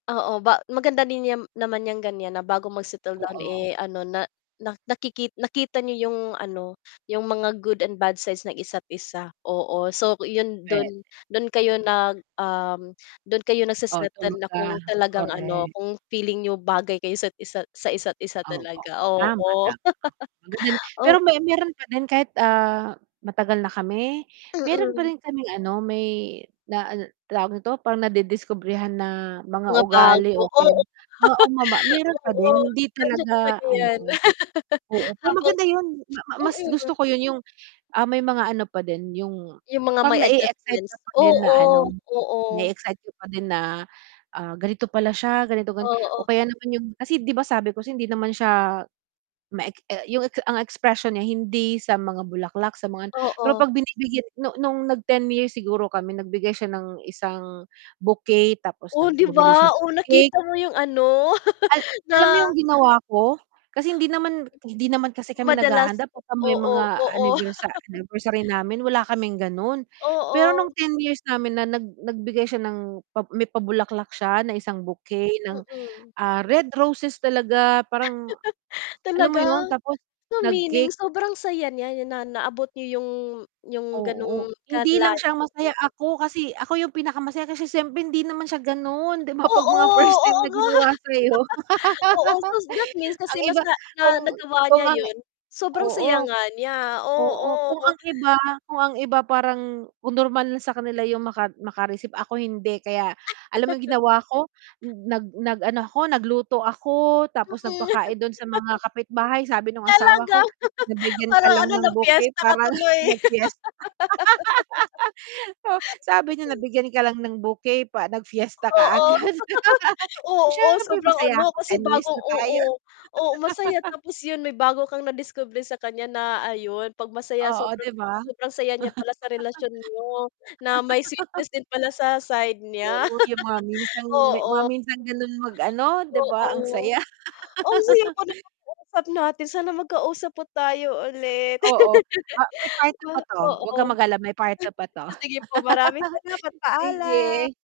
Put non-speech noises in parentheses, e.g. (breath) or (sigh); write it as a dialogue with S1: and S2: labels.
S1: Oo, ba maganda din 'yan naman niyang ganiyan na bago mag-settle down,
S2: Oo.
S1: eh, ano na na nakiki nakita niyo 'yung ano, 'yung mga good and bad sides ng isa't isa. Oo, so 'yun
S2: Puwe
S1: do'n, do'n kayo nag um, do'n kayo
S2: Oo,
S1: nagsesettle na kung
S2: (unintelligible)
S1: talagang ano,
S2: korek.
S1: kung feeling niyo bagay kayo 'sa't isa sa isa't isa
S2: Opo.
S1: talaga,
S2: Tama,
S1: oo.
S2: tama, oh ang ganda no'n.
S1: (laughs)
S2: Pero may
S1: Oo.
S2: mayro'n pa din kahit, ah, matagal na kami, mayro'n pa
S1: Mm.
S2: rin kaming ano may na an tawag nito parang nadidiskubrehan na mga
S1: Mga
S2: ugali.
S1: bago, oo.
S2: (unintelligible) Oo ma ma mayro'n
S1: (chuckles)
S2: pa
S1: Oo,
S2: din hindi
S1: nandiyan
S2: talaga
S1: talaga 'yan.
S2: ano,
S1: (laughs)
S2: oo. Pero
S1: Habang
S2: maganda 'yun ma ma mas gusto
S1: mm.
S2: ko 'yun 'yung, ah, may mga ano pa din 'yung
S1: 'Yung mga
S2: pang
S1: may
S2: na-e-excite ka
S1: adjustments,
S2: pa din na
S1: oo,
S2: ano
S1: oo.
S2: na-e-excite ka pa din na, ah, ganito pala siya ganito gan o
S1: Oo.
S2: kaya naman 'yung kasi 'di ba sabi ko hindi naman siya ma e 'yung ang expression niya hindi sa mga bulaklak, sa mga ano, pero
S1: Oo.
S2: 'pag binibigyan nung nung nag 10 years siguro kami nagbigay siya ng isang bouquet tapos
S1: Oh,
S2: nag
S1: 'di
S2: bumili
S1: ba
S2: siya
S1: o
S2: ng cake.
S1: nakita mo 'yung ano?
S2: Al
S1: (laughs)
S2: alam mo
S1: Na
S2: 'yung ginawa ko kasi hindi naman hindi naman kasi kami
S1: madalas
S2: naghahanda 'pagka may
S1: oo,
S2: mga
S1: oo.
S2: anniversa
S1: (laughs)
S2: anniversary namin wala kaming gano'n. Pero
S1: Oo.
S2: nung 10 years namin na nag nagbigay siya ng pa may pabulaklak siya ng isang bouquet ng,
S1: Mm.
S2: ah, red roses talaga parang,
S1: (laughs)
S2: alam mo
S1: Talaga?
S2: 'yun. Tapos,
S1: So meaning,
S2: nag-cake.
S1: sobrang saya niya na naabot niyo 'yung 'yung
S2: Oo,
S1: gano'ng
S2: hindi
S1: kalay
S2: lang siya ang masaya,
S1: (unintelligible)
S2: ako kasi ako 'yung pinakamasaya kasi siyempre hindi naman siya gano'n, 'di ba 'pag
S1: Oo,
S2: mga first time
S1: oo
S2: na
S1: nga.
S2: ginawa
S1: (laughs)
S2: sa'yo.
S1: Oo, so
S2: (laughs)
S1: that means
S2: Ang
S1: kasi
S2: iba
S1: nasa ah,
S2: kung
S1: nagawa
S2: kung
S1: niya
S2: ang
S1: 'yun, sobrang
S2: oo.
S1: saya nga niya,
S2: Oo kung
S1: oo.
S2: ang iba kung ang iba parang kung normal na sa kanila 'yung maka makareceive, ako hindi kaya alam mo 'yung
S1: (laughs)
S2: ginawa ko, nag nag ano ako, nagluto ako, tapos
S1: Mm.
S2: nagpakain do'n sa mga
S1: (laughs)
S2: kapitbahay, sabi nung asawa
S1: Talaga?
S2: ko,
S1: (laughs)
S2: "Nabigyan ka
S1: Parang
S2: lang
S1: ano,
S2: ng bouquet
S1: nag-piyesta ka
S2: para nang
S1: tuloy. (laughs)
S2: nag piyesta." (laughs) O sabi niya,
S1: Okey.
S2: "Nabigyan ka lang ng bouquet pa nag piyesta
S1: Oo.
S2: kaagad." (laughs)
S1: (laughs)
S2: "Eh,
S1: Oo,
S2: siyempre
S1: sobrang
S2: masaya
S1: ano
S2: ako
S1: kasi
S2: 10 years
S1: bago
S2: na tayo."
S1: oo, oo masaya
S2: (laughs)
S1: tapos 'yun may bago kang nadiskubre sa kanya na ayon, 'pag masaya
S2: Oo,
S1: sobrang
S2: 'di ba?
S1: sobrang saya niya pala sa relasyon niyo, na may sweetness
S2: (laughs)
S1: din pala sa side niya.
S2: Oo, 'yang mga
S1: (laughs)
S2: minsang me mga
S1: Oo.
S2: minsan gano'n mag-ano, 'di ba ang
S1: Oo,
S2: saya.
S1: (breath) ang saya po ng
S2: (laughs)
S1: pag-uusap natin sana magkausap po tayo ulit.
S2: Oo, ah, may part
S1: (laughs)
S2: 2 pa
S1: Wa
S2: 'to, 'wag kang
S1: oo.
S2: mag-alala may part 2 pa 'to.
S1: (chuckles) Sige po maraming salamat,
S2: (laughs)
S1: paalam.
S2: Sige.